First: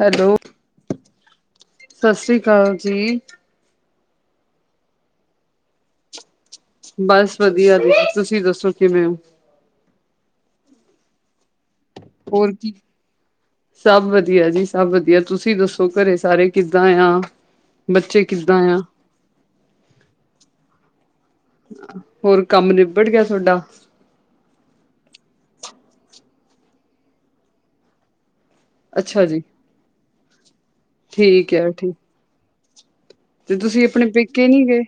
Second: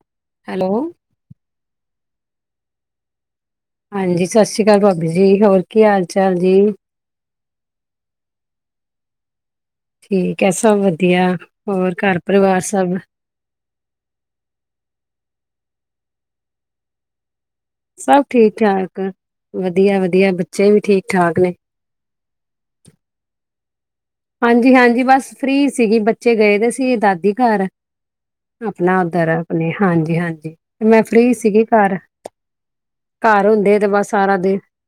Hello. ਸਤਿ ਸ੍ਰੀ ਅਕਾਲ ਜੀ। ਹਾਂਜੀ, ਸਤ ਸ੍ਰੀ ਕਾਲ ਭਾਬੀ ਜੀ। ਹੋਰ ਕੀ ਹਾਲ ਚਾਲ ਜੀ ਬਸ ਵਧੀਆ ਵੀ। ਤੁਸੀਂ ਦੱਸੋ ਕਿਵੇਂ ਓ? ਠੀਕ ਏ, ਸਭ ਵਧੀਆ। ਹੋਰ ਘਰ ਹੋਰ ਪਰਿਵਾਰ ਕੀ ਸਭ ਸਭ ਵਧੀਆ ਜੀ, ਸਭ ਵਧੀਆ। ਤੁਸੀਂ ਦੱਸੋ ਘਰੇ ਸਾਰੇ ਕਿੱਦਾਂ ਆ? ਸਭ ਬੱਚੇ ਕਿੱਦਾਂ ਆ? ਠੀਕ-ਠਾਕ, ਵਧੀਆ-ਵਧੀਆ, ਬੱਚੇ ਵੀ ਠੀਕ ਠਾਕ ਨੇ। ਹੋਰ ਕੰਮ ਨਿਬੜ ਗਿਆ ਥੋਡਾ? [inaudible] ਹਾਂਜੀ, ਹਾਂਜੀ, ਬਸ ਫ੍ਰਰੀ ਸੀਗੀ। ਬੱਚੇ ਗਏ ਦੇ ਸੀ ਦਾਦੀ ਘਰ। ਆਪਨਾ ਅੱਛਾ ਓਧਰ, ਜੀ, ਆਪਨੇ। ਹਾਂਜੀ, ਹਾਂਜੀ। ਜੀ। [inaudible] ਮੈਂ ਫ੍ਰਰੀ ਠੀਕ ਸੀਗੀ ਹੈ ਠੀਕ। ਘਰ। ਘਰ ਹੁੰਦੇ ਆ ਤੁਸੀਂ ਤੇ ਬਸ ਆਪਣੇ ਸਾਰਾ ਪੇਕੇ ਦਿਨ ਨਹੀਂ ਗਏ?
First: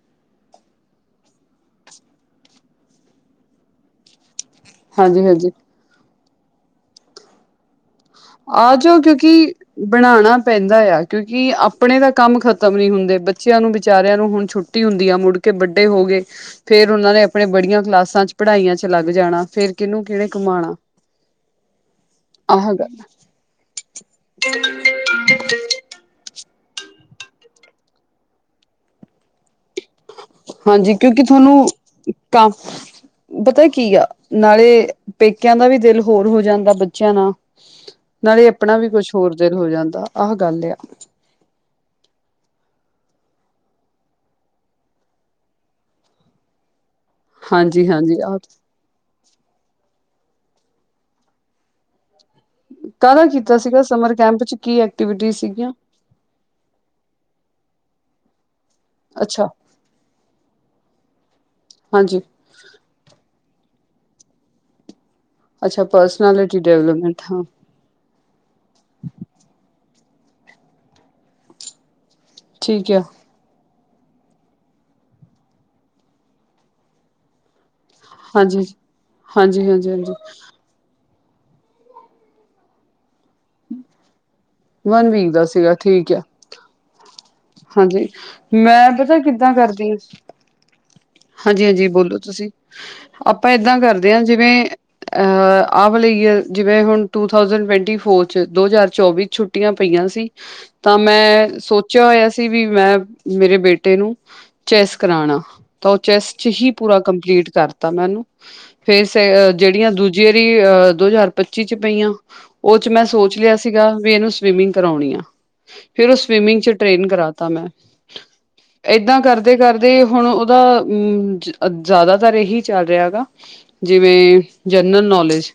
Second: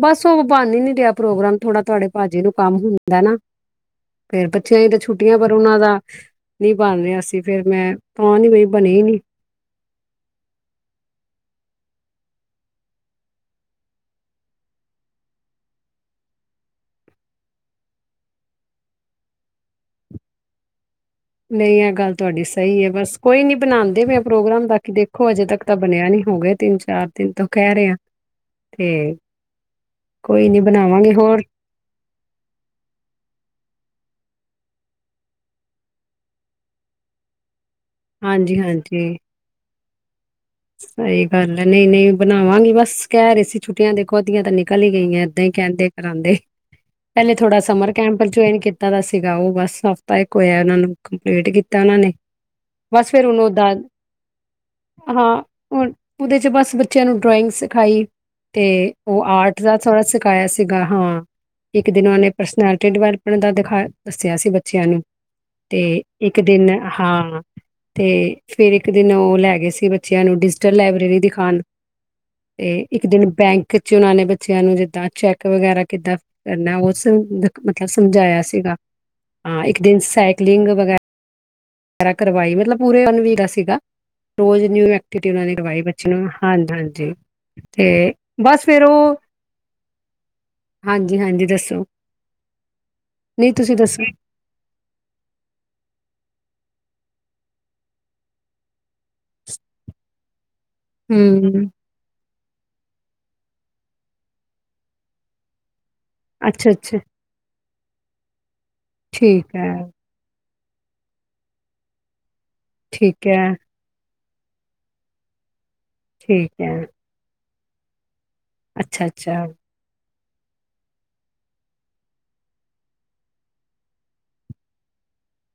ਬਸ ਉਹ ਬਨ ਈ ਨੀ ਰਿਹਾ ਪ੍ਰੋਗਰਾਮ ਥੋੜਾ ਤੁਹਾਡੇ ਭਾਜੀ ਨੂੰ ਕੰਮ ਹੁੰਦਾ ਨਾ। ਫੇਰ ਬੱਚਿਆਂ ਦੀਆ ਤਾਂ ਛੁੱਟੀਆਂ ਹਾਂਜੀ-ਹਾਂਜੀ। ਪਰ ਉਹਨਾਂ ਦਾ ਨੀ ਬਨ ਰਿਹਾ ਸੀ ਫੇਰ ਮੈਂ ਤਾਂ ਨੀ ਆ ਬਈ ਬਣੇ ਜਾਓ ਹੀ ਨੀ ਕਿਉਂਕਿ ਬਣਾਣਾ ਪੈਂਦਾ ਆ ਕਿਉਂਕਿ ਆਪਣੇ ਤਾ ਕੰਮ ਖ਼ਤਮ ਨੀ ਹੁੰਦੇ ਬੱਚਿਆਂ ਨੂੰ ਵਿਚਾਰਿਆਂ ਨੂੰ ਹੁਣ ਛੁੱਟੀ ਹੁੰਦੀ ਆ ਮੁੜ ਕੇ ਬਡੇ ਹੋਗੇ ਫੇਰ ਉਹਨਾਂ ਨੇ ਆਪਣੇ ਬੜੀਆਂ ਕਲਾਸਾਂ ਚ ਪੜ੍ਹਾਈਆਂ ਚ ਲੱਗ ਜਾਣਾ ਫੇਰ ਕਿਹਨੂੰ ਕਿਹਣੇ ਘੁੰਮਾਣਾ ਨਹੀਂ ਆ ਗੱਲ ਤੁਹਾਡੀ ਸਹੀ ਏ ਬਸ ਕੋਈ ਨੀ ਬਨਾਂਦੇ ਪਏ ਪ੍ਰੋਗਰਾਮ ਦੇਖੋ ਅਜੇ ਤੱਕ ਤਾਂ ਬਨਿਆ ਨਹੀਂ ਹੋ ਗਏ ਤਿੰਨ ਚਾਰ ਦਿਨ ਤੋਂ ਕਹਿ ਰਹੇ ਆ ਤੇ ਕੋਈ ਨੀ ਹਾਂਜੀ ਬਣਾਵਾਂਗੇ ਕਿਉਂਕਿ ਹੋਰ ਥੋਹਨੂੰ ਕੰਮ ਪਤਾ ਕੀ ਆ ਨਾਲੇ ਪੇਕਿਆਂ ਦਾ ਵੀ ਦਿਲ ਹੋਰ ਹੋ ਜਾਂਦਾ ਬੱਚਿਆਂ ਨਾਲ ਨਾਲੇ ਆਪਣਾ ਵੀ ਕੁਛ ਹੋਰ ਦਿਲ ਹੋ ਜਾਂਦਾ। ਆਹ ਗੱਲ ਆ ਸਈ ਗੱਲ ਏ ਨਹੀਂ ਨਹੀਂ ਬਨਾਵਾਂਗੀ ਬਸ ਕਹਿ ਰਹੇ ਸੀ ਛੁੱਟੀਆਂ ਦੇਖੋ ਅੱਧੀਆ ਤਾਂ ਨਿਕਲ ਈ ਗਈਆਂ ਏਦਾਂ ਹੀ ਕਹਿੰਦੇ ਕਰਾਂਂਦੇ ਪਹਿਲੇ ਥੋੜਾ ਹਾਂਜੀ ਸਮਰ ਹਾਂਜੀ ਕੈਂਪ ਆਹ ਜੁਆਇਨ ਕੀਤਾ ਦਾ ਸੀਗਾ ਉਹ ਬਸ ਤਾ ਇੱਕ ਹੋਇਆ ਉਹਨਾ ਨੂੰ ਕੰਪਲੀਟ ਕੀਤਾ ਇਹਨਾਂ ਨੇ ਬਸ ਫੇਰ ਕਾਹਦਾ ਹੁਣ ਉਹ ਕੀਤਾ ਸੀਗਾ ਸਮਰ ਕੈਂਪ ਚ ਕੀ ਐਕਟੀਵਿਟੀ ਸੀ। ਉਹ ੳਹਦੇ ਚ ਬਸ ਬੱਚਿਆਂ ਨੂੰ ਡਰਾਇੰਗਸ ਖਾਈ ਖ ਅਤੇ ਉਹ ਅੱਛਾ ਆਰਟ ਦਾ ਥੋੜ੍ਹਾ ਸਿਖਾਇਆ ਸੀਗਾ ਹਾਂ। ਇੱਕ ਦਿਨ ਉਹ ਹਾਂਜੀ ਨੇ ਪਰਸਨੈਲਿਟੀ ਡਿਵੈਲਪ ਉਹਨਾਂ ਦਾ ਦਿਖਾ ਦੱਸਿਆ ਸੀ ਬੱਚਿਆਂ ਨੂੰ ਤੇ ਅੱਛਾ ਇੱਕ ਪਰਸਨੈਲਿਟੀ ਦਿਨ ਡਿਵਲਪਮੈਂਟ ਹਾਂ ਤੇ ਫੇਰ ਇੱਕ ਦਿਨ ਉਹ ਲੈ ਗਏ ਸੀ ਬੱਚਿਆਂ ਨੂੰ ਡਿਜੀਟਲ ਲਾਇਬ੍ਰੇਰੀ ਦਿਖਾਉਣ ਤੇ ਠੀਕ ਆ ਇੱਕ ਦਿਨ ਬੈਂਕ ਖੱਚ ਉਹਨਾਂ ਨੇ ਬੱਚਿਆਂ ਨੂੰ ਜਿੱਦਾਂ ਚੈੱਕ ਵਗੈਰਾ ਕਿੱਦਾਂ ਕਰਨਾ ਉਸ ਮਤਲਬ ਸਮਝਾਇਆ ਹਾਂਜੀ। ਸੀਗਾ ਹਾਂਜੀ, ਹਾਂ ਇੱਕ ਹਾਂਜੀ, ਦਿਨ ਹਾਂਜੀ ਸਾਈਕਲਿੰਗ ਵਗੈਰਾ। ਵੈਰਾ ਕਰਵਾਈ ਮਤਲਬ ਪੂਰੇ ਉਹਨ ਵੀ ਦਾ ਸੀਗਾ ਰੋਜ਼ ਨਿਊ ਵਨ ਐਕਟੀਵਟੀ ਵੀਕ ਉਹਨਾਂ ਦਾ ਨੇ ਸੀਗਾ ਕਰਵਾਈ ਬੱਚੇ ਠੀਕ ਆ ਨੂੰ ਹਾਂਜੀ ਹਾਂਜੀ ਜੀ ਹਾਂਜੀ ਮੈਂ ਪਤਾ ਕਿੱਦਾਂ ਕਰਦੀ ਹ ਹਾਂਜੀ-ਹਾਂਜੀ ਹਾਂਜੀ ਦੱਸੋ? ਹਾਂਜੀ ਬੋਲੋ ਤੁਸੀਂ ਆਪਾਂ ਨਹੀਂ ਤੁਸੀਂ ਏਦਾਂ ਦੱਸੋ? ਕਰਦੇ ਹਾਂ ਜਿਵੇਂ ਅਹ ਆਪ ਲਈਏ ਜਿਵੇਂ ਹੁਣ ਟੂਥਸਡ ਟਵੰਟੀ ਫੋਰ ਚ ਦੋ ਹਜ਼ਾਰ ਚੌਵੀ ਚ ਛੁੱਟੀਆਂ ਪਈਆਂ ਸੀ ਤਾਂ ਮੈਂ ਹੂੰ, ਸੋਚਿਆ ਹੋਇਆ ਸੀ। ਵੀ ਮੈਂ ਮੇਰੇ ਬੇਟੇ ਨੂੰ ਚੈਸ ਕਰਾਉਣਾ। ਤਾਂ ਉਹ ਚੈਸ ਚ ਹੀ ਅੱਛਾ-ਅੱਛਾ ਪੂਰਾ ਕੰਪਲੀਟ ਕਰਦਾ। [inaudible] ਤੇ ਠੀਕ ਐ, ਜਿਹੜੀਆਂ ਦੂਜੇ ਦੋ। ਹਾਜ਼ਾਰ 'ਚ ਪਈਆਂ ਉਹ ਚ ਮੈਂ ਠੀਕ ਸੋਚ ਐ, ਲਿਆ ਸੀਗਾ ਵੀ ਇਹਨੂੰ ਇਮੀਗ ਕਰਾਉਣੀ ਆ ਫਿਰ ਉਹ ਸਵਿਮਿੰਗ ਠੀਕ ਚ ਐ, ਟਰੇਨ ਕਰਾਤਾ ਮੈਂ ਇਦਾਂ ਅੱਛਾ-ਅੱਛਾ ਕਰਦੇ ਕਰਦੇ ਹੁਣ ਜਿਆਦਾਤਰ ਇਹੀ ਚੱਲ ਰਿਹਾ ਹੈਗਾ-ਜਿਵੇਂ ਜਨਰਲ ਨੌਲੇਜ ਹੈਲੋ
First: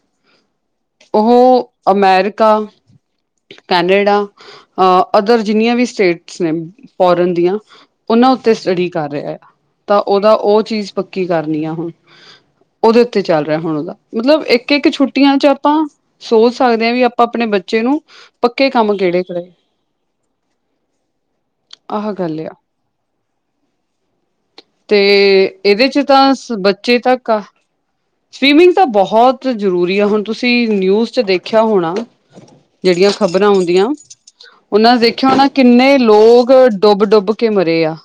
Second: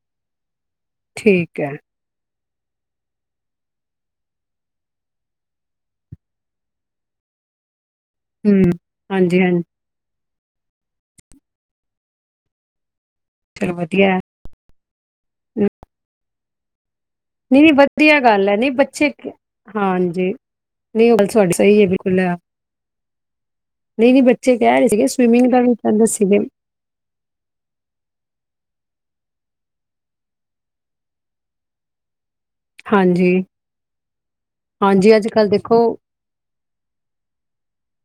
ਠੀਕ ਉਹ ਐ, ਅਮਰੀਕਾ ਪੱਤਾ ਪਾ-ਕੈਨੇਡਾ-ਅਦਰ ਜਿੰਨੀਆਂ ਵੀ ਸਟੇਟਸ ਨੇ ਫੋਰਨ ਦੀਆਂ ਉਹਨਾਂ ਉੱਤੇ ਹੂੰ, ਸਟਡੀ ਕਰ ਰਿਹਾ ਹਾਂਜੀ-ਹਾਂਜੀ ਤਾਂ ਉਹਦਾ ਉਹ ਚੀਜ਼ ਪੱਕੀ ਕਰਨੀ ਆ ਹੁਣ ਉਹਦੇ ਕਿੱਥੇ ਚੱਲ ਰਿਹਾ ਚਲੋ ਹੁਣ ਉਹਦਾ ਵਧੀਆ ਐ, ਮਤਲਬ ਇੱਕ ਇੱਕ ਛੁੱਟੀਆਂ ਚ ਆਪਾਂ ਸੋਚ ਸਕਦੇ ਆ ਵੀ ਆਪਣੇ ਨਹੀਂ ਨਹੀਂ ਬੱਚੇ ਨੂੰ ਵਧੀਆ ਗੱਲ ਹੈ। ਪੱਕੇ ਨਹੀਂ ਕੰਮ ਬੱਚੇ ਕਿਹੜੇ ਕਰਾਏ ਹਾਂਜੀ, ਨਹੀਂ ਉਹ ਗੱਲ ਤੁਹਾਡੀ ਸਹੀ ਹੈ ਆਹ ਬਿਲਕੁਲ, ਗੱਲ ਆ ਨਹੀਂ ਨਹੀਂ ਬ ਤੇ ਇਹਦੇ ਚ ਤਾਂ ਬੱਚੇ ਤੱਕ ਆ ਸਵੀਮਿੰਗ ਤਾਂ ਬਹੁਤ ਬਹੁਤ ਜ਼ਰੂਰੀ ਆ, ਹੁਣ ਤੁਸੀਂ ਨਿਊਜ਼ ਚ ਦੇਖਿਆ ਹੋਣਾ ਜਿਹੜੀਆਂ, ਹਾਂਜੀ, ਖ਼ਬਰਾਂ ਆਉਂਦੀਆਂ ਉਹਨਾਂ ਹਾਂਜੀ ਦੇਖਿਆ ਹੋਣਾ, ਅੱਜ-ਕੱਲ੍ਹ ਦੇਖੋ ਕਿੰਨੇ ਲੋਗ ਡੁੱਬ ਡੁੱਬ ਕੇ ਮਰੇ ਆ,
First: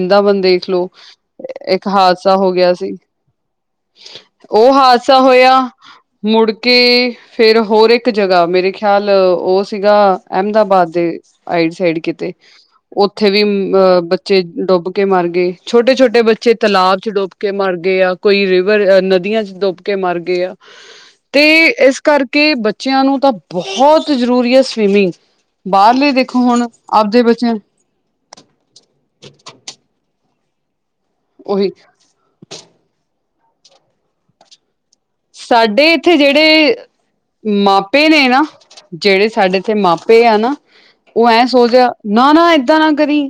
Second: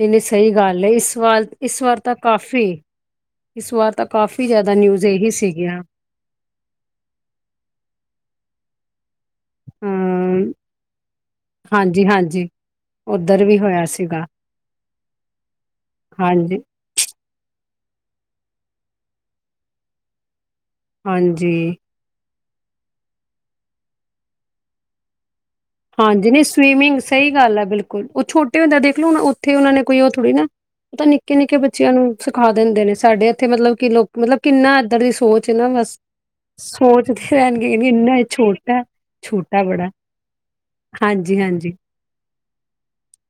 ਨਹੀਂ-ਨਹੀਂ ਵਨ ਸਹੀ ਦੇ ਗੱਲ ਐ ਇਸ ਵਾਰ, ਇਸ ਇੱਕ ਵਾਰ ਤਾਂ ਹਾਦਸਾ ਹੋ ਕਾਫ਼ੀ, ਗਿਆ ਸੀ। ਇਸ ਵਾਰ ਤਾਂ ਕਾਫ਼ੀ ਉਹ ਜ਼ਿਆਦਾ ਨਿਊਜ਼ ਹਾਦਸਾ ਇਹੀ ਹੋਇਆ ਸੀਗੀਆਂ, ਮੁੜਕੇ ਫਿਰ ਹੋਰ ਇੱਕ ਜਗ੍ਹਾ ਮੇਰੇ ਖਿਆਲ ਤਾਂ ਉਹ ਸੀਗਾ, ਹਾਂ ਅਹਿਮਦਾਬਾਦ ਦੇ ਆਈਡ ਸਾਈਡ ਕਿਤੇ, ਹਾਂਜੀ-ਹਾਂਜੀ ਉੱਥੇ ਵੀ, ਉੱਧਰ ਹੋਇਆ ਸੀਗਾ ਬੱਚੇ ਡੁੱਬ ਕੇ ਮਰ ਗਏ ਛੋਟੇ ਛੋਟੇ ਬੱਚੇ ਹਾਂਜੀ, ਤਲਾਬ ਚ ਡੁੱਬ ਕੇ ਮਰ ਗਏ ਆ, ਕੋਈ ਨਦੀਆਂ ਚ ਡੁੱਬ ਕੇ, ਮਰ ਗਏ ਆ। ਤੇ ਹਾਂਜੀ। ਇਸ ਕਰ ਕਿ ਬੱਚਿਆਂ ਨੂੰ ਤਾਂ, ਬਹੁਤ ਜ਼ਰੂਰੀ ਹੈ ਸਵੀਮਿੰਗ। ਬਾਹਰਲੇ ਹਾਂਜੀ ਦੇਖੋ ਨਹੀਂ ਹੁਣ ਸਵੀਮਿੰਗ ਆਪਦੇ ਸਹੀ ਬੱਚਿਆਂ ਗੱਲ ਹੈ ਬਿਲਕੁਲ ਉਹ ਛੋਟੇ ਹੁੰਦੇ ਦੇਖ ਲਓ ਹੁਣ ਉੱਥੇ ਉਹਨਾਂ ਨੇ ਕੋਈ ਉਹ ਥੋੜ੍ਹੀ ਨਾ ਉਹ ਤਾਂ, ਨਿੱਕੇ ਨਿੱਕੇ ਉਹੀ ਬੱਚਿਆਂ ਨੂੰ ਸਿਖਾ ਦਿੰਦੇ ਨੇ ਸਾਡੇ ਇੱਥੇ, ਮਤਲਬ ਕਿ ਲੋਕ, ਮਤਲਬ ਕਿੰਨਾ ਏਦੀ ਸੋਚ ਨਾ ਸਾਡੇ ਬਸ, ਇੱਥੇ ਜਿਹੜੇ ਸੋਚਦੇ ਰਹਿਣਗੇ ਮਾਪੇ ਇੰਨਾ ਨੇ ਛੋਟਾ ਛੋਟਾ ਬੜਾ। ਹਨਾ, ਉਹ ਐਂ ਹਾਂਜੀ-ਹਾਂਜੀ ਸੋਚ ਨਾ ਨਾ ਏਦਾਂ ਨਾ ਕਰੀ,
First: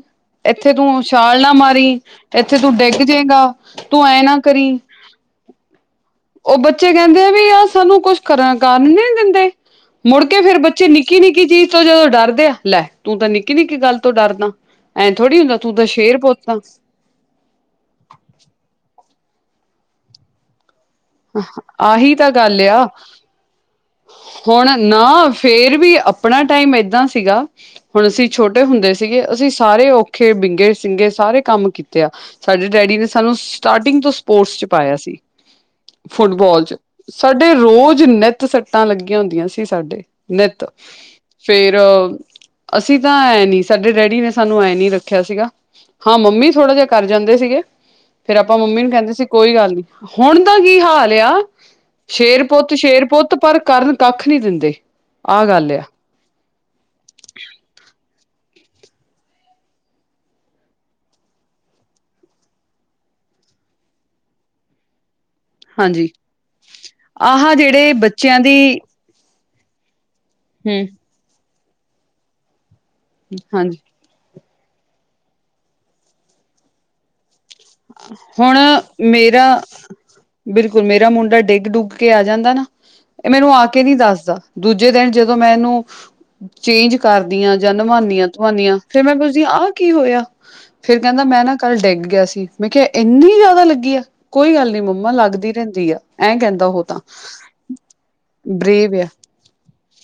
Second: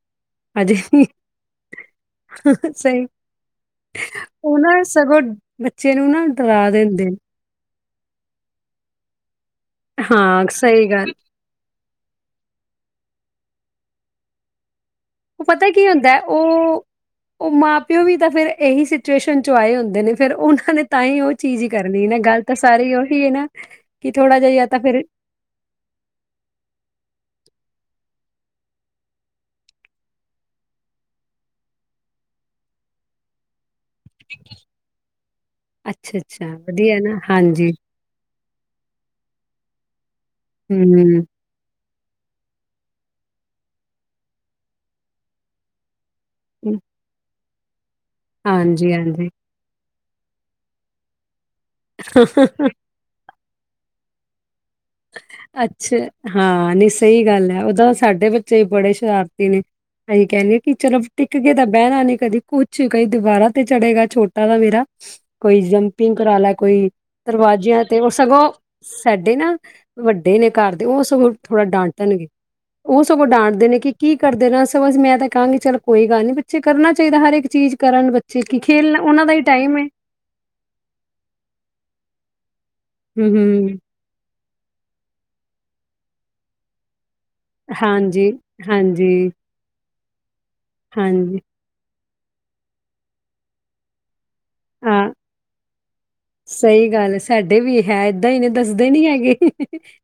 ਇੱਥੇ ਹਜੇ ਤੂੰ ਵੀ ਛਾਲ ਨਾ ਮਾਰੀ, ਇੱਥੇ ਤੂੰ ਡਿੱਗ ਸਹੀ ਜੇਗਾ, ਤੂੰ ਐਂ ਨਾ ਉਹ ਕਰੀ। ਸਗੋਂ ਬੱਚੇ ਨੂੰ ਨਾ ਉਹ ਡਰਾ ਬੱਚੇ ਦਿੰਦੇ ਕਹਿੰਦੇ ਨੇ ਆ ਵੀ ਆ ਸਾਨੂੰ ਕੁਛ ਕਰਨ ਕਾਰਨ ਨਹੀਂ ਦਿੰਦੇ ਮੁੜਕੇ ਹਾਂ ਫੇਿਰ ਬੱਚੇ ਸਹੀ ਗੱਲ ਨਿੱਕੀ, ਨਿੱਕੀ ਚੀਜ਼ ਤੋਂ ਜਦੋਂ ਡਰਦੇ ਆ ਲੈ ਤੂੰ ਤਾਂ ਨਿੱਕੀ ਨਿੱਕੀ ਗੱਲ ਤੋਂ ਡਰਦਾ ਐਂ ਥੋੜ੍ਹੀ ਉਹ ਹੁੰਦਾ ਪਤਾ ਤੂੰ ਕੀ ਤਾਂ ਹੁੰਦਾ ਸ਼ੇਰ ਪੁੱਤ ਆ ਉਹ ਉਹ ਮਾਂ ਪਿਓ ਵੀ ਤਾਂ ਫੇਰ ਇਹੀ ਸੀ। ਸ ਚੋਂ ਆਏ ਹੁੰਦੇ ਨੇ ਫੇਿਰ ਉਹਨਾਂ ਨੇ [inaudible] ਚੀਜ਼ ਹੀ ਕਰਨੀ ਆਹੀ ਨਾ ਤਾਂ ਗੱਲ ਆ ਸਾਰੀ ਉਹੀ ਹੈ ਨਾ ਕਿ ਥੋੜਾ ਜਿਹਾ ਜਾਂ ਹੁਣ ਤਾਂ ਫੇਰ ਨਾ ਫੇਰ ਵੀ ਆਪਣਾ ਟਾਈਮ ਏਦਾਂ ਸੀਗਾ ਹੁਣ ਅਸੀਂ ਛੋਟੇ ਹੁੰਦੇ ਸੀਗੇ ਅਸੀਂ ਸਾਰੇ ਔਖੇ ਬਿੰਗੇ ਸਿੰਗੇ ਸਾਰੇ ਕੰਮ ਕੀਤੇ ਆ ਸਾਡੇ ਡੈਡੀ ਨੇ ਸਾਨੂੰ ਸਟਾਰਟਿੰਗ ਤੋਂ ਸਪੋਰਟਸ ਚ ਪਾਇਆ ਸੀ। ਅੱਛਾ-ਅੱਛਾ ਫੁੱਟਬਾਲ ਚ ਵਧੀਆ ਨਾ ਸਾਡੇ ਹਾਂਜੀ, ਰੋਜ਼ ਨਿੱਤ ਸੱਟਾਂ ਲੱਗੀਆਂ ਹੁੰਦੀਆਂ ਸੀ। ਸਾਡੇ। ਨਿਤ ਹੂੰ, ਫੇਰ ਅਸੀਂ ਤਾਂ ਐਂ ਨੀ ਸਾਡੇ ਡੈਡੀ ਨੇ ਸਾਨੂੰ ਐਂ ਨੀ ਰੱਖਿਆ ਸੀਗਾ। ਹਾਂ ਮੰਮੀ ਥੋੜ੍ਹਾ ਜਿਹਾ ਕਰ ਜਾਂਦੇ ਸੀਗੇ। ਫੇਰ ਆਪਾਂ ਮੰਮੀ ਨੂੰ ਕਹਿੰਦੇ ਸੀ ਹਾਂਜੀ-ਹਾਂਜੀ ਕੋਈ ਗੱਲ ਨਹੀਂਂ। ਹੁਣ ਦਾ ਕੀ ਹਾਲ ਆ। ਸ਼ੇਰ ਪੁੱਤ ਸ਼ੇਰ ਪੁੱਤ ਪਰ। ਕਰਨ ਕੱਖ ਨਹੀਂ ਦਿੰਦੇ। ਆਹ ਗੱਲ ਆ ਅੱਛਾ ਹਾਂ ਨੀ ਸਹੀ ਗੱਲ ਹੈ। ਓਦਾ ਸਾਡੇ ਬੱਚੇ ਬੜੇ ਸ਼ਰਾਰਤੀ ਨੇ ਅਸੀਂ ਕਹਿੰਦੇ ਕਿ ਚਲੋ ਟਿੱਕ ਗਏ ਤਾਂ ਬਹਿਣਾ ਨਹੀਂ ਕਦੀ ਕੁਛ ਕਦੀ ਦਵਾਰਾ ਤੇ ਚੜੇਗਾ ਛੋਟਾ ਤਾਂ ਮੇਰਾ। ਕੋਈ ਹਾਂਜੀ ਜਮਪਿੰਗ ਕਰਾ ਲੈ ਕੋਈ ਆਹ ਦਰਵਾਜਿਆਂ ਜਿਹੜੇ ਤੇ ਉਹ ਬੱਚਿਆਂ ਸਗੋਂ ਦੀ ਸਾਡੇ ਨਾ ਵੱਡੇ ਨੇ ਘਰ ਦੇ ਹੂੰ ਉਹ ਸਗੋਂ ਥੋੜਾ ਡਾਂਟਣਗੇ। ਉਹ ਸਗੋਂ ਡਾਂਟਦੇ ਨੇ ਹਾਂਜੀ ਕਿ ਕੀ ਕਰਦੇ। ਦੇ ਨਾ ਸਗੋਂ ਮੈਂ ਤਾਂ ਕਹਾਂਗੀ ਚਲ ਕੋਈ ਗੱਲ ਨੀ ਬੱਚੇ ਕਰਨਾ ਚਾਹੀਦਾ ਹਰ ਇੱਕ। ਚੀਜ਼ ਕਰਨ ਬੱਚੇ ਹੁਣ ਕੀ ਖੇਲਣਾ ਉਹਨਾਂ ਦਾ ਹੀ ਮੇਰਾ ਟਾਈਮ ਹੈ ਬਿਲਕੁਲ ਮੇਰਾ ਮੁੰਡਾ ਡਿੱਗ ਡੁਗ ਕੇ ਆ ਜਾਂਦਾ ਨਾ। ਹੂੰ ਇਹ ਮੈਨੂੰ ਆ ਹੂੰ ਕੇ ਨਹੀਂ ਦੱਸਦਾ। ਦੂਜੇ ਦਿਨ ਜਦੋਂ ਮੈਂ ਇਹਨੂੰ ਚੇਂਜ ਕਰਦੀਆਂ ਜਾਂ ਹਾਂਜੀ ਨਿਵਾਉਦੀਆਂ ਵਉਂਦੀਆਂ ਫੇਰ ਹਾਂਜੀ ਮੈਂ ਪੁੱਛਦੀਾਂ ਆਹ ਕੀ ਹੋਇਆ। ਫੇਰ ਕਹਿੰਦਾ ਹਾਂਜੀ ਮੈਂ ਨਾ ਕੱਲ ਡਿੱਗ ਗਿਆ ਸੀ। ਸੀ। ਮੈਂ ਕਿਹਾ ਇੰਨੀ ਜ਼ਿਆਦਾ ਲੱਗੀ ਆ। ਕੋਈ ਗੱਲ ਨੀ ਹਾਂ ਮੰਮਾ ਲੱਗਦੀ ਰਹਿੰਦੀ ਆ। ਐਂ ਕਹਿੰਦਾ ਉਹ ਸਹੀ ਤਾਂ ਗੱਲ ਸਾਡੇ ਵੀ ਹੈ ਏਦਾਂ ਹੀ ਨੇ ਦੱਸਦੇ ਬਰੇਵ ਨੀ ਆ ਹੈਗੇ,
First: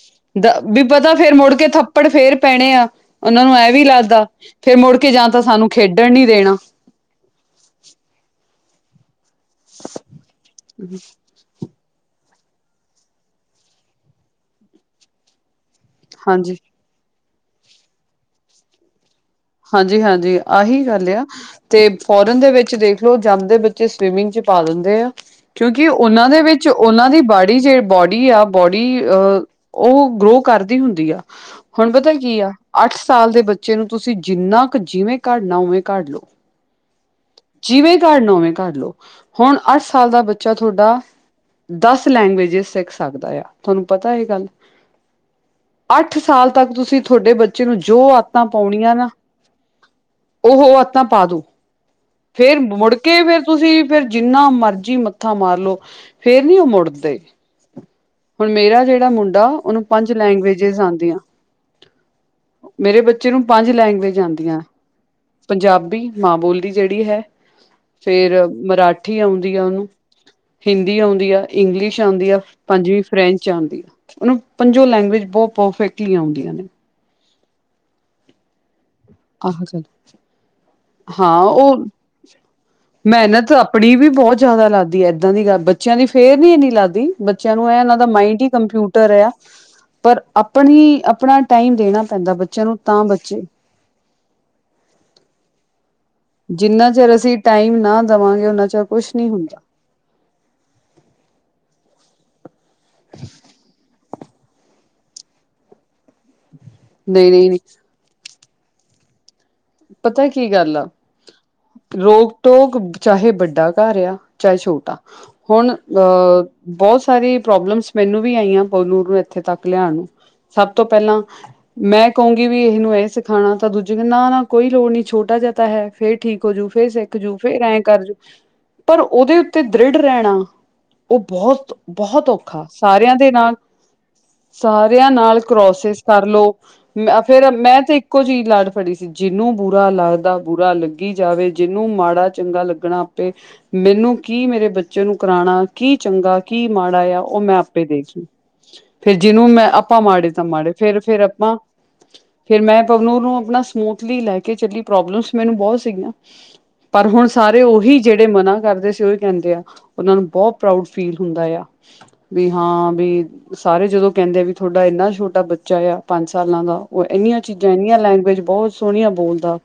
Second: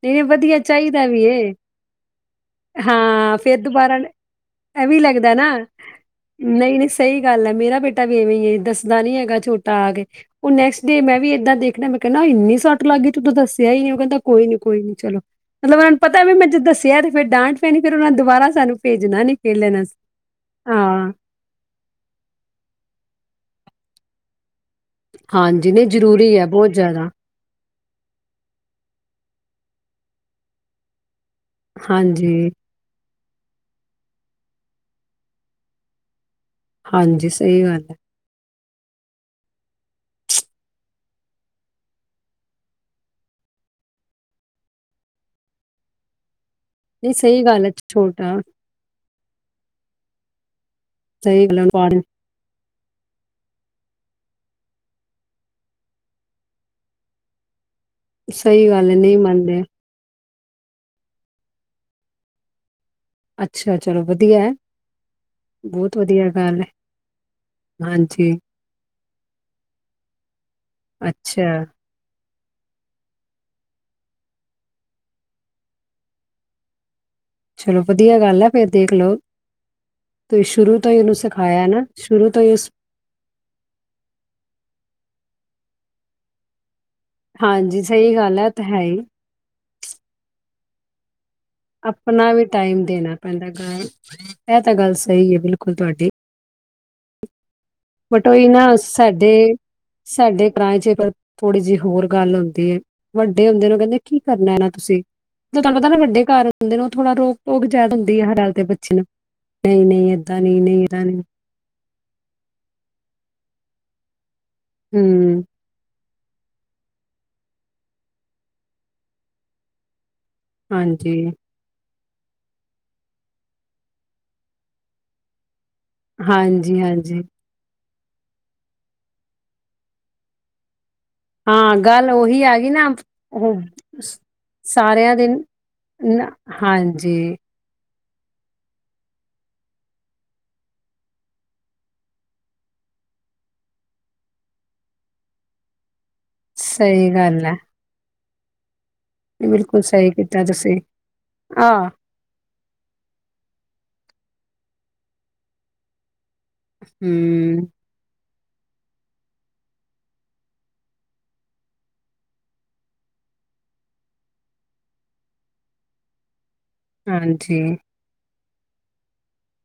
ਨਹੀਂ ਦ ਵਧੀਆ ਚਾਹੀਦਾ ਪਤਾ ਵੀ ਹੈ ਫੇਰ ਮੁੜ ਕੇ ਥੱਪੜ ਫੇਰ ਪੈਣੇ ਆ ਹਾਂ ਉਹਨਾਂ ਨੂੰ ਫੇਰ ਐ ਵੀ ਦੁਬਾਰਾ ਲੱਗਦਾ ਫੇਰ ਐ ਮੁੜ ਵੀਂ ਕੇ ਜਾਂ ਲੱਗਦਾ, ਤਾਂ ਨਾ ਸਾਨੂੰ ਖੇਡਣ ਨੀ ਦੇਣਾ ਨਹੀਂ ਨਹੀਂ ਸਹੀ ਗੱਲ ਹੈ ਮੇਰਾ ਬੇਟਾ ਵੀ ਇਵੇਂ ਹੀ ਦੱਸਦਾ ਨੀ ਹੈਗਾ। ਛੋਟਾ ਆਕੇ ਉਹ ਨੈਕਸਟ। ਤੇ ਮੈਂ ਵੀ ਇੱਦਾਂ ਦੇਖਣਾ ਮੈਂ ਕਹਿੰ ਇੰਨੀ ਸੱਟ ਲੱਗ ਗਈ ਤੂੰ ਤਾ ਦੱਸਿਆ ਹੀ ਨੀ ਉਹ ਕਹਿੰਦਾ ਕੋਈ ਨੀ ਕੋਈ ਨੀ ਚਲੋ। ਮਤਲਬ ਉਹਨਾਂ ਨੂੰ ਪਤਾ ਵੀ ਮੈਂ ਹਾਂਜੀ ਜ ਦੱਸਿਆ ਤੇ ਫਿਰ ਡਾਂਟ ਪੈਣੀ ਫਿਰ ਉਹਨਾਂ ਦੁਬਾਰਾ ਸਾਨੂੰ ਭੇਜਣਾ ਨਹੀਂ। ਹਾਂਜੀ -ਹਾਂਜੀ ਆਹੀ ਗੱਲ ਆ ਤੇ ਫੋਰਨ ਦੇ ਵਿੱਚ ਦੇਖ ਲਓ ਜੰਮਦੇ ਬੱ ਬਚੇ ਸਵਿਮਿੰਗ 'ਚ ਪਾ ਦਿੰਦੇ ਆ ਹਾਂਜੀ ਕਿਉਂਕਿ ਨਹੀਂ ਉਹਨਾਂ ਜ਼ਰੂਰੀ ਦੇ ਹੈ ਵਿੱਚ ਬਹੁਤ ਉਹਨਾਂ ਜ਼ਿਆਦਾ ਦੀ ਬਾੜੀ ਜੇ ਬੋਡੀ ਆ ਬੋਡੀ ਅਹ ਉਹ ਗਰੋ ਕਰਦੀ ਹੁੰਦੀ ਆ। ਹੁਣ ਪਤਾ ਕੀ ਆ ਹਾਂਜੀ ਅੱਠ ਸਾਲ ਦੇ ਬੱਚੇ ਨੂੰ ਤੁਸੀਂ ਤੁਸੀਂ ਜਿੰਨਾ ਕੁ ਜਿਵੇਂ ਘੜਨਾ ਉਵੇਂ ਘੜ ਲਓ। ਹਾਂਜੀ ਸਹੀ ਗੱਲ ਐ। ਕਰ ਲਓ ਹੁਣ ਅੱਠ ਸਾਲ ਦਾ ਬੱਚਾ ਤੁਹਾਡਾ ਦਸ ਲੈਂਗੁਏਜ ਸਿੱਖ ਸਕਦਾ ਆ ਤੁਹਾਨੂੰ ਪਤਾ ਇਹ ਗੱਲ ਅੱਠ ਸਾਲ ਤੱਕ ਤੁਸੀਂ ਨਹੀਂ ਤੁਹਾਡੇ ਸਹੀ ਬੱਚੇ ਗੱਲ ਹੈ ਨੂੰ ਜੋ ਛੋਟਾ ਆਦਤਾਂ ਪਾਉਣ ਉਹੋ ਤਾਂ ਪਾ ਦੋ ਸਹੀ ਗੱਲ ਹੈ ਪਾੜ- ਫੇਰ ਮੁੜਕੇ ਫੇਰ ਤੁਸੀਂ ਫੇਰ ਜਿੰਨਾ ਮਰਜੀ ਮੱਥਾ ਮਾਰਲੋ ਫੇਰ ਨੀ ਉਹ ਮੁੜਦੇ ਹੁਣ ਸਹੀ ਮੇਰਾ ਗੱਲ ਹੈ ਜਿਹੜਾ ਨਹੀਂ ਮੁੰਡਾ ਮੰਨਦੇ ਉਹਨੂੰ ਪੰਜ ਲੈਂਗਏਜਜ਼ ਆਉਂਦੀਆਂ। ਮੇਰੇ ਬੱਚੇ ਨੂੰ ਪੰਜ ਅੱਛਾ ਚਲੋ ਲੈਂਗੁਏਜ ਵਧੀਆ ਹੈ ਆਉਂਦੀਆਂ ਬਹੁਤ ਪੰਜਾਬੀ ਵਧੀਆ ਮਾਂ ਗੱਲ ਹੈ ਬੋਲੀ ਜਿਹੜੀ ਹੈ ਹਾਂਜੀ ਫੇਰ ਮਰਾ ਠੀ ਆਉਂਦੀ ਆ ਉਹਨੂੰ ਹਿੰਦੀ ਆਉਂਦੀ ਆ, ਅੱਛਾ ਇੰਗਲਿਸ਼ ਆਉਂਦੀ ਆ। ਪੰਜਵੀਂ ਫਰੈਂਚ ਆਉਂਦੀ ਆ ਉਹਨੂੰ ਪੰਜੋਂ ਲੈਂਗੁਏਜ ਬਹੁਤ ਪਰਫੈਕਟਲੀ ਆਉਂਦੀਆਂ ਨੇ। ਚਲੋ ਵਧੀਆ ਗੱਲ ਹੈ ਫੇਰ ਦੇਖ ਲਓ ਆ ਤੁਸੀਂ ਸ਼ੁਰੂ ਤੋਂ ਹੀ ਉਹਨੂੰ ਹਾਂ ਸਿਖਾਇਆ ਉਹ ਨਾ ਸ਼ੁਰੂ ਤੋਂ ਹੀ ਉਸ ਮਿਹਨਤ ਆਪਣੀ ਵੀ ਬਹੁਤ ਜ਼ਿਆਦਾ ਲੱਗਦੀ ਹੈ ਇਹਦਾਂ ਦੀ ਗੱਲ ਬੱ ਬੱਚਿਆਂ ਦੀ ਫੇਰ ਨ ਇੰਨੀ ਲੱਗਦੀ। ਬੱਚਿਆਂ ਨੂੰ ਇਹ ਹਾਂਜੀ ਇਹਨਾਂ ਦਾ ਸਹੀ ਗੱਲ ਮਾਈੰਡ ਹੈ ਹੀ ਇਹ ਤਾਂ ਕੰਪਿਊਟਰ ਹੈ ਪਰ ਅਪ ਉਹੀ ਆਪਣਾ ਟਾਈਮ ਦੇਣਾ ਆਪਣਾ ਪੈਂਦਾ ਵੀ ਬੱਚਿਆਂ ਨੂੰ ਟਾਈਮ ਤਾਂ ਦੇਣਾ ਬੱਚੇ ਪੈਂਦਾ ਗੱਲ ਇਹ ਤਾਂ ਗੱਲ ਸਹੀ ਹੈ ਬਿਲਕੁਲ ਤੁਹਾਡੀ ਜਿੰਨਾ ਚਿਰ ਅਸੀਂ ਟਾਈਮ ਨਾ ਬਟ ਓਹੀ ਦੇਵਾਂਗੇ ਨਾ ਓਨਾ ਚਿਰ ਕੁਛ ਨਹੀਂ ਸਾਡੇ, ਹੁੰਦਾ ਸਾਡੇ [unintelligible] ਪਰ ਥੋੜੀ ਜਿਹੀ ਹੋਰ ਗੱਲ ਹੁੰਦੀ ਹੈ। ਵੱਡੇ ਹੁੰਦੇ ਨੂੰ ਕਹਿੰਦੇ ਕੀ ਕਰਨ ਆਣਾ ਤੁਸੀਂ। ਤੁਹਾਨੂੰ ਪਤਾ ਨਾ ਵੱਡੇ ਘਰ ਹੁੰਦੇ ਨੇ। ਉਹ ਥੋੜ੍ਹ ਨਹੀਂ ਨਹੀਂ ਰੋਕ-ਟੋਕ ਨਹੀਂ ਜ਼ਿਆਦਾ ਹੁੰਦੀ ਹੈ ਹਰ ਗ ਤੇ ਬੱਚੇ ਨਾ ਪਤਾ ਕੀ ਗੱਲ ਆ ਰੋਕ-ਟੋਕ ਚਾਹੇ ਵੱਡਾ ਘਰ ਆ ਚਾਹੇ ਛੋਟਾ ਹੂੰ ਹੁਣ ਅ, ਬਹੁਤ ਸਾਰੀ ਪ੍ਰੋਬਲਮਸ ਮੈਨੂੰ ਵੀ ਆਈਆਂ ਪਵਨੂਰ ਇੱਥੇ ਤੱਕ ਲਿਆਣ ਨੂੰ। ਸਭ ਤੋਂ ਪਹਿਲਾਂ, ਹਾਂਜੀ ਮੈਂ ਕਹੂੰਗੀ ਵੀ ਇਹ ਨੂੰ ਇਹ ਸਿਖਾਣਾ ਤਾਂ ਦੂਜੇ ਨੇ ਨਾ, ਨਾ ਕੋਈ ਲੋੜ ਨਹੀਂ ਛੋਟਾ ਜਾ ਤੇ ਹੈ, ਫੇਰ ਠੀਕ ਹੋਜੂ ਹਾਂਜੀ ਫੇਰ ਸਿੱਖ ਹਾਂਜੀ ਜੂ ਫੇਰ ਐਂ ਕਰਜੂ ਪਰ ਉਹਦੇ ਉੱਤੇ ਦ੍ਰਿੜ ਰਹਿਣਾ ਉਹ ਹਾਂ ਗੱਲ ਬਹੁਤ-ਬਹੁਤ ਉਹੀ ਆ ਔਖਾ ਗਈ ਨਾ ਸਾਰੇਆਂ ਦੇ ਨਾਲ ਉਹ ਸ- ਸਾਰੇਆਂ ਸਾਰਿਆਂ ਦੇ ਨਾਲ ਕਰੋਸਸ ਨਾ ਕਰਲਓ ਮ ਹਾਂਜੀ, ਫੇਰ ਮੈਂ ਤੇ ਇੱਕੋ ਜਿਹੀ ਲੜ ਫੜੀ ਸੀ। ਜਿਹਨੂੰ ਬੁਰਾ ਲੱਗਦਾ, ਬੁਰਾ ਲੱਗੀ ਜਾਵੇ, ਜਿਹਨੂੰ ਮਾੜਾ-ਚੰਗਾ ਲੱਗਣਾ ਆਪੇ, ਮੈਨੂੰ ਕੀ ਮੇਰੇ ਬੱਚੇ ਨੂੰ ਕਰਾਉਣਾ ਕੀ ਚੰਗਾ ਕੀ ਮਾੜਾ ਸਹੀ ਆ, ਉਹ ਗੱਲ ਐ, ਮੈਂ ਆਪੇ ਦੇਖ ਲੂ। [inaudible] ਫੇਰ ਜਿਹਨੂੰ ਮੈਂ ਬਿਲਕੁਲ ਆਪਾਂ ਸਹੀ ਮਾੜੇ ਕੀਤਾ ਤਾਂ ਮਾੜੇ, ਤੁਸੀਂ। ਫੇਰ-ਫੇਰ ਆਪਾਂ, ਆਹ, ਫੇਰ ਮੈਂ ਪਵਨੂਰ ਨੂੰ ਆਪਣਾ ਸਮੂਥਲੀ ਲੈ ਕੇ ਚੱਲੀ ਪ੍ਰੋਬਲਮਸ ਮੈਨੂੰ ਬਹੁਤ ਸੀਗੀਆਂ। ਪਰ ਹੁਣ ਸਾਰੇ ਹੂੰ, ਉਹੀ ਜਿਹੜੇ ਜਿਹੜੇ ਮਨਾ ਕਰਦੇ ਸੀ, ਉਹੀ ਕਹਿੰਦੇ ਆ, ਉਹਨਾਂ ਨੂੰ ਬਹੁਤ ਪ੍ਰਾਊਡ ਫੀਲ ਹੁੰਦਾ ਆ, ਵੀ ਹਾਂ ਵੀ ਸਾਰੇ ਜਦੋਂ ਕਹਿੰਦੇ ਆ ਵੀ ਤੁਹਾਡਾ ਇੰਨਾ ਛੋਟਾ ਬੱਚਾ ਆ ਪੰਜ ਸਾਲਾਂ ਦਾ ਉਹ ਇੰਨੀਆਂ ਹਾਂਜੀ। ਚੀਜ਼ਾਂ ਇੰਨੀਆਂ ਲੈਂਗੁਐਜ ਬਹੁਤ ਸੋਹਣੀਆਂ ਬੋਲਦਾ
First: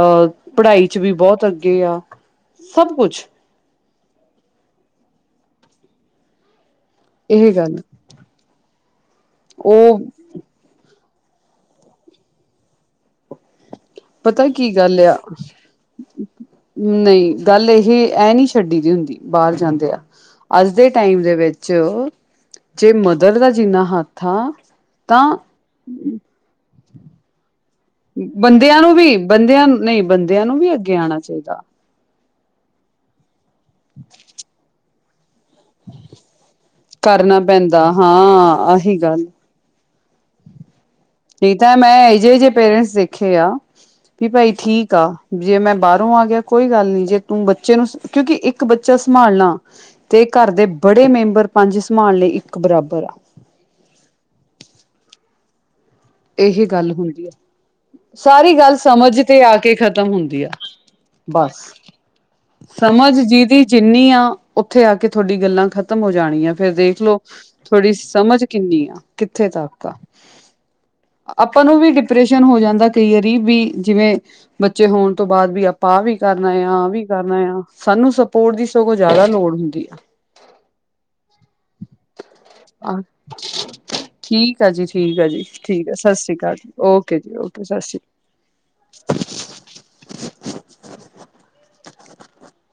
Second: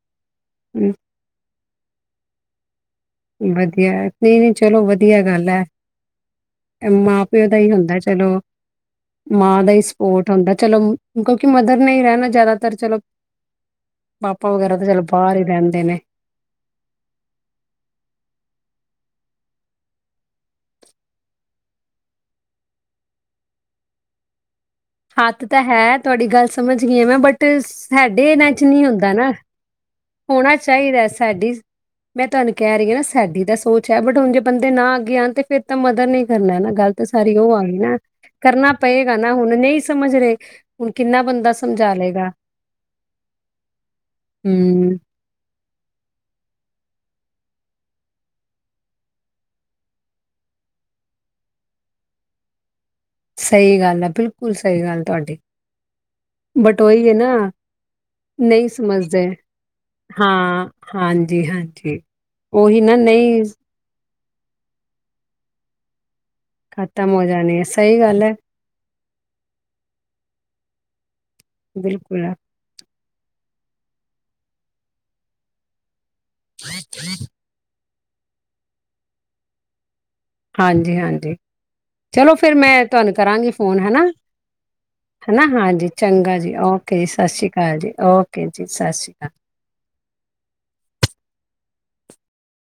ਅਹ ਪੜ੍ਹਾਈ ਹੂੰ, ਚ ਵੀ ਬਹੁਤ ਅੱਗੇ ਆ। ਸਭ ਕੁਛ ਵਧੀਆ ਨਹੀਂ-ਨਹੀਂ, ਚਲੋ ਵਧੀਆ ਗੱਲ ਏ। ਮਾਂ ਪਿਓ ਇਹ ਦਾ ਹੀ ਗੱਲ ਹੁੰਦਾ ਚਲੋ, ਮਾਂ ਦਾ ਹੀ ਉਹ ਸਪੋਰਟ ਹੁੰਦਾ ਚਲੋ ਕਿਉਂਕਿ ਮਦਰ ਨੇ ਹੀ ਰਹਿਨਾ ਜਿਆਦਾਤਰ ਚਲੋ ਪਤਾ ਪਾਪਾ ਕੀ ਵਗੈਰਾ ਤਾਂ ਗੱਲ ਚਲੋ ਆ ਬਾਹਰ ਹੀ ਰਹਿੰਦੇ ਨੇ। ਨਹੀਂ ਗੱਲ ਇਹ ਇਹ ਨੀ ਛੱਡੀ ਦੀ ਹੁੰਦੀ, ਬਾਹਰ ਜਾਂਦੇ ਆ ਅੱਜ ਦੇ ਟਾਈਮ ਦੇ ਵਿੱਚ ਜੇ ਮਦਰ ਦਾ ਜਿੰਨਾ ਹੱਥ ਆ ਹੱਥ ਤਾਂ ਹੈ, ਤੁਹਾਡੀ ਗੱਲ ਸਮਝ ਥੀਮ ਹੈ ਬਟ, ਸਾਡੇ ਇਹਨਾਂ ਚ ਬੰਦਿਆਂ ਨਹੀਂ ਨੂੰ ਹੁੰਦਾ ਵੀ ਨਾ। ਬੰਦਿਆਂ ਨਹੀਂ, ਬੰਦਿਆਂ ਹੋਣਾ ਨੂੰ ਵੀ ਅੱਗੇ ਚਾਹੀਦਾ ਆਣਾ ਸਾਡੀ ਚਾਹੀਦਾ। ਮੈਂ ਤੁਹਾਨੂੰ ਕਹਿ ਰਹੀ ਹਾਂ ਨਾ ਸਾਡੀ ਦਾ, ਸੋਚ ਹੈ ਬਟ ਹੁਣ ਜੇ ਬੰਦੇ ਨਾ ਅੱਗੇ ਆਣ ਤੇ ਫਿਰ ਤਾਂ ਮਦਰ ਨੀ ਕਰਨਾ ਨਾ ਗਲਤ ਸਾਰੀ ਕਰਨਾ ਉਹ ਆ ਗਈ ਪੈਂਦਾ ਨਾ ਹਾਂ ਕਰਨਾ ਪਏਗਾ ਨਾ ਹੁਣ ਨਹੀਂ ਸਮਝ ਰਹੇ ਹੁਣ ਕਿੰਨਾ ਬੰਦਾ ਠੀਕ ਤਾਂ ਸਮਝਾ ਮੈਂ ਇਹਏ ਲਏਗਾ ਜਿਹੇ ਜ ਜਿਹੇ ਪੇਰੈਂਟਸ ਦੇਖੇ ਆ ਵੀ ਭਾਈ ਠੀਕ ਹਮ ਆ [unintelligible] ਬਾਹਰੋਂ ਆ ਗਿਆ ਕੋਈ ਗੱਲ ਨੀ ਜੇ ਤੂੰ ਬੱਚੇ ਨੂੰ ਕਿਉਂਕਿ ਇੱਕ ਬੱਚਾ ਸੰਭਾਲਣਾ ਤੇ ਘਰ ਦੇ ਬੜੇ ਮੈਂਬਰ ਪੰਜ ਸੰਭਾਲ ਲਈ ਇੱਕ ਬਰਾਬਰ ਆ ਸਹੀ ਗੱਲ ਹੈ ਬਿਲਕੁਲ ਸਹੀ ਗੱਲ ਤੁਹਾਡੀ ਇਹ ਬਟ ਗੱਲ ਉਹੀ ਹੈ ਹੁੰਦੀ ਨਾ ਆ ਸਾਰੀ ਨਹੀਂ ਗੱਲ ਸਮਝ ਸਮਝਦੇ ਤੇ ਆ ਕੇ ਖਤਮ ਹੁੰਦੀ ਆ ਹਾਂ ਹਾਂਜੀ ਬਸ ਹਾਂਜੀ ਉਹੀ ਨਾ ਸਮਝ ਨਹੀਂ ਜਿਹਦੀ ਜਿੰਨੀ ਆ ਉੱਥੇ ਆ ਕੇ ਤੁਹਾਡੀ ਗੱਲਾਂ ਖਤਮ ਹੋ ਜਾਣੀ ਆ ਫੇਰ ਖਤਮ ਦੇਖਲੋ ਹੋ ਜਾਣੀ ਹੈ ਥੋਡੀ ਸਹੀ ਗੱਲ ਹੈ ਸਮਝ ਕਿੰਨੀ ਆ ਕਿੱਥੇ [unintelligible] ਆਪਾਂ ਨੂੰ ਵੀ ਬਿਲਕੁਲ ਡਿਪ੍ਰੈਸ਼ਨ ਹੋ ਜਾਂਦਾ। ਕਈ ਵਾਰੀ ਵੀ ਜਿਵੇਂ ਬੱਚੇ ਹੋਣ ਤੋਂ ਬਾਅਦ ਵੀ ਆਪਾਂ ਆ ਵੀ ਕਰਨਾ ਆ ਆ ਵੀ ਕਰਨਾ ਆ ਸਾਨੂੰ ਸਪੋਰਟ ਦੀ ਸਗੋਂ ਜ਼ਿਆਦਾ ਲੋੜ ਹੁੰਦੀ ਆ। ਹਾਂਜੀ ਹਾਂਜੀ ਚਲੋ ਫਿਰ ਮੈਂ ਆ ਤੁਹਾਨੂੰ ਕਰਾਂਗੀ ਫੋਨ ਹੈਨਾ ਠੀਕ ਆ ਜੀ ਠੀਕ ਆ ਜੀ ਹੈਨਾ ਹਾਂਜੀ ਠੀਕ ਆ ਸਤਿ ਸ੍ਰੀ ਚੰਗਾ ਜੀ ਅਕਾਲ ਓਕੇ ਜੀ ਸਤਿ ਸ਼੍ਰੀ ਓਕੇ ਅਕਾਲ ਸਤਿ ਜੀ ਓਕੇ ਜੀ ਸਤਿ ਸ਼੍ਰੀ ਅਕਾਲ